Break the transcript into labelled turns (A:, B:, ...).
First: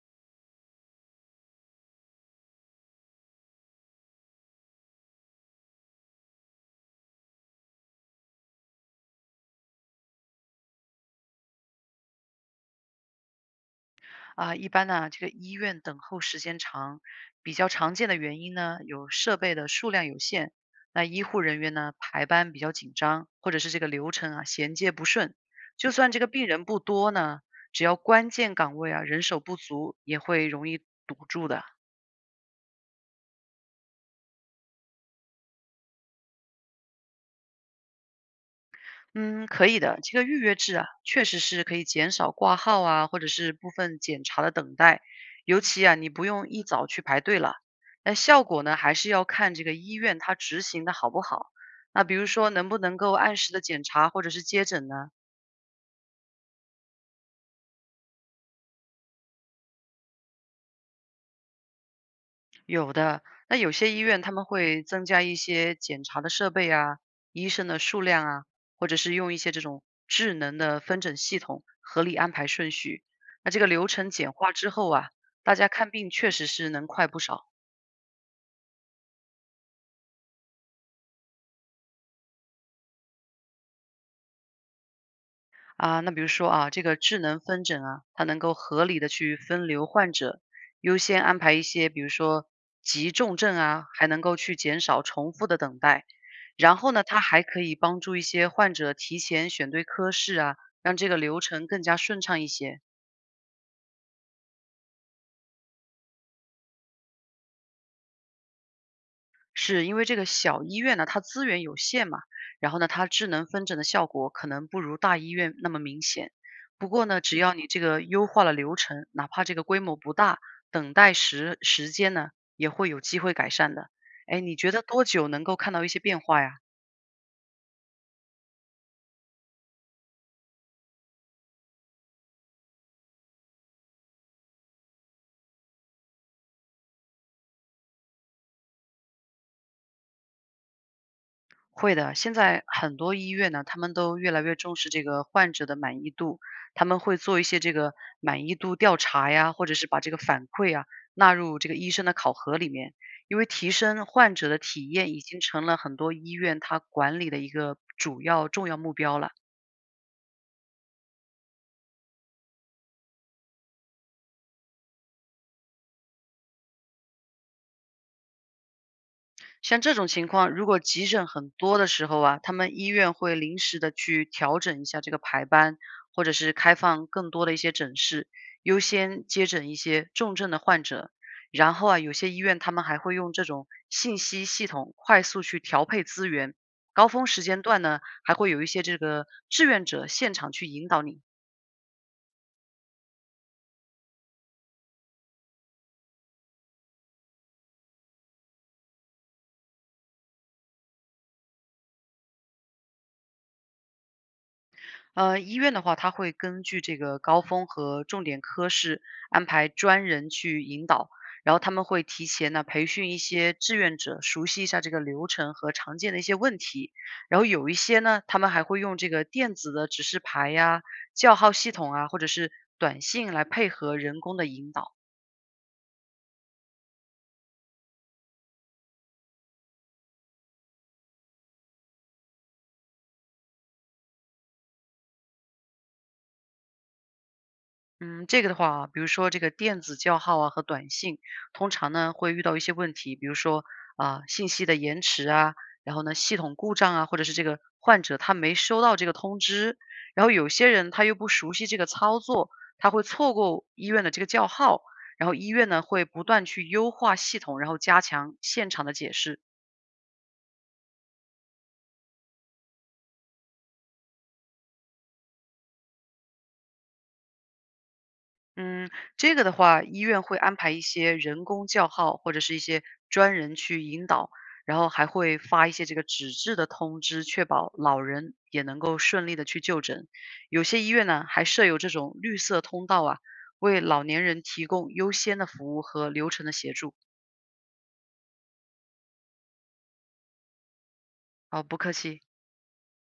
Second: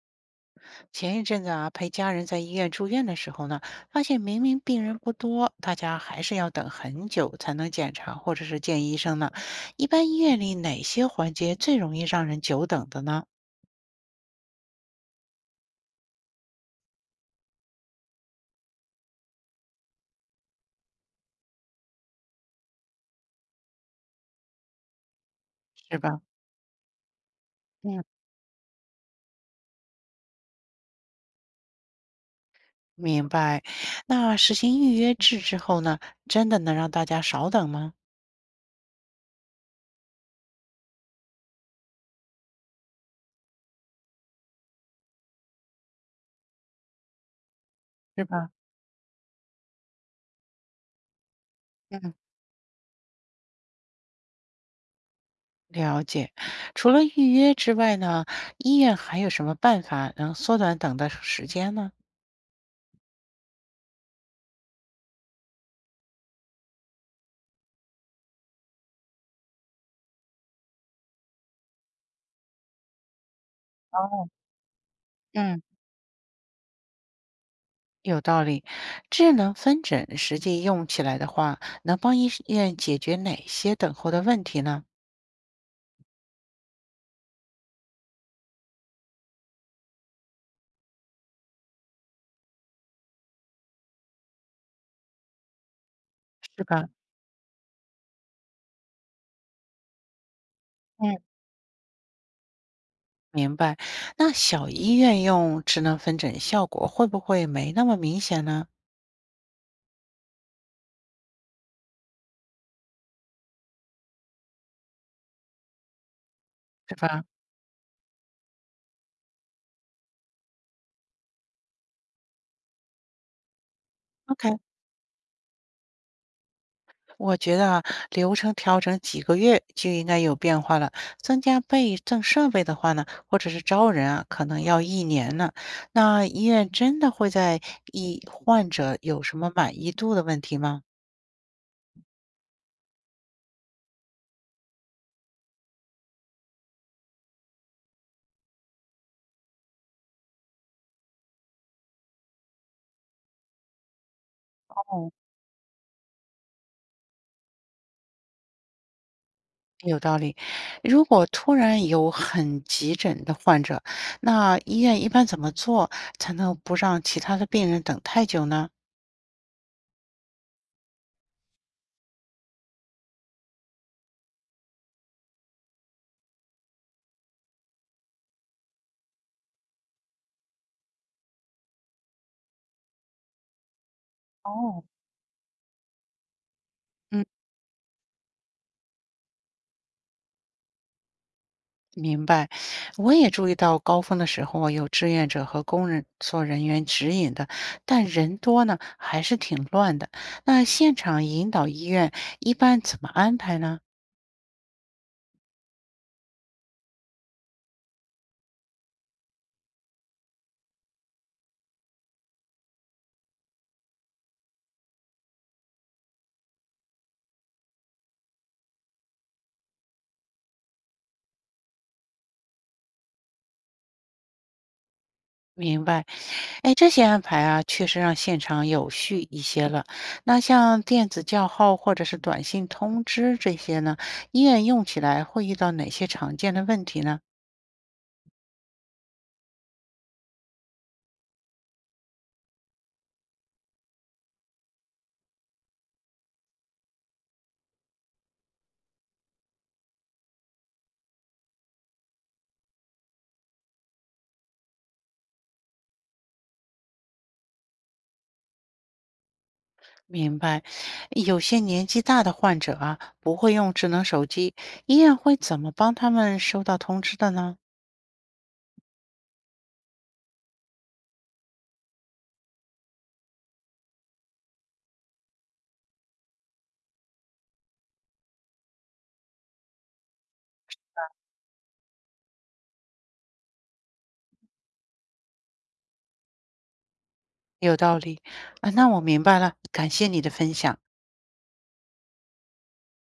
A: 前一阵子啊，陪家人在医院住院的时候呢，发现明明病人不多，大家还是要等很久才能检查或者是见医生呢。一般医院里哪些环节最容易让人久等的呢？
B: 啊，一般呢，这个医院等候时间长，比较常见的原因呢，有设备的数量有限，那医护人员呢排班比较紧张，或者是这个流程啊衔接不顺。就
A: 是
B: 算这
A: 吧？
B: 个病人不多呢，只要
A: 嗯。
B: 关键岗位啊人手不足，也会容易堵住的。
A: 明白。那实行预约制之后呢，真的能让大家少等吗？
B: 嗯，可以的。这个预约制啊，确实是可以减少挂号啊，或者是部分检查的等待。尤其啊，你不用一早去排队了。那
A: 是
B: 效
A: 吧？
B: 果呢，还是要看这个医院它执行的好不好。那
A: 嗯。
B: 比如说，能不能够按时的检查或者是接诊呢？
A: 了解。除了预约之外呢，医院还有什么办法能缩短等的时间呢？
B: 有的，那有些医院他们会增加一些检查的设备啊，医生的数量啊，或者是用一些这种智能的分诊系统，合理安排顺序。那这个流程
A: 哦。
B: 简化之后啊，大
A: 嗯。
B: 家看病确实是能快不少。
A: 有道理，智能分诊实际用起来的话，能帮医院解决哪些等候的问题呢？
B: 啊，那比如说啊，这个智能分诊啊，它能够合理的去分流患者，优先安排一些，比如说急重症啊，还能够去减少重复的等待。
A: 是
B: 然
A: 吧？
B: 后呢，它还可以帮助一些患者提前选对科室啊，让这
A: 嗯。
B: 个流程更加顺畅一些。
A: 明白。那小医院用智能分诊效果会不会没那么明显呢？
B: 是因为这个小医院呢，它资源有限嘛，然后呢，它智能分诊的效果可能不如大医院那么明显。不
A: 是
B: 过呢，
A: 吧
B: 只要你这个优化了流程，哪怕这个规模不大，等待时间呢也会有机会改善的。哎，你
A: ？OK，
B: 觉得多久能够看到一些变化呀？
A: 我觉得啊，流程调整几个月就应该有变化了。增加倍增设备的话呢，或者是招人啊，可能要1年呢。那医院真的会在医患者有什么满意度的问题吗？
B: 会的，现在很多医院呢，他们都越来越重视这个患者的满意度，他们会做一些这个满意度调查呀，或者是把这个反馈啊纳入这个医生的考核里面，因为提升患者的体验已经成了很多医院它管理的一个主要重要目标了。
A: 有道理。如果突然有很急诊的患者，那医院一般怎么做才能不让其他的病人等太久呢？
B: 像这种情况，如果急诊很多的时候啊，他们医院会临时的去调整一下这个排班，或者是开放更多的一些诊室，优先接诊一些重症的患者。然后啊，有些医院他们还会用这种信息系
A: 哦。
B: 统快速去调配资源。高
A: 嗯。
B: 峰时间段呢，还会有一些这个志愿者现场去引导你。
A: 明白。我也注意到高峰的时候啊，有志愿者和工人做人员指引的，但人多呢，还是挺乱的。那现场引导医院一般怎么安排呢？
B: 医院的话，他会根据这个高峰和重点科室安排专人去引导，然后他们会提前呢培训一些志愿者，熟悉一下这个流程和常见的一些问题。然后有一些呢，他们还会用这个电子的指示牌呀、叫号系统啊，或者是短信来配合人工的引导。
A: 明白。哎，这些安排啊，确实让现场有序一些了。那像电子叫号或者是短信通知这些呢，医院用起来会遇到哪些常见的问题呢？
B: 嗯，这个的话，比如说这个电子叫号啊和短信，通常呢会遇到一些问题，比如说啊、信息的延迟啊，然后呢系统故障啊，或者是这个患者他没收到这个通知，然后有些人他又不熟悉这个操作，他会错过医院的这个叫号，然后医院呢会不断去优化系统，然后加强现场的解释。
A: 明白，有些年纪大的患者啊，不会用智能手机，医院会怎么帮他们收到通知的呢？
B: 嗯，这个的话，医院会安排一些人工叫号，或者是一些专人去引导，然后还会发一些这个纸质的通知，确保老人也能够顺利的去就诊。有些医院呢，还设有这种绿色通道啊，为老年人提供优先的服务和流程的协助。
A: 有道理啊，那我明白了，感谢你的分享。
B: 好，不客气。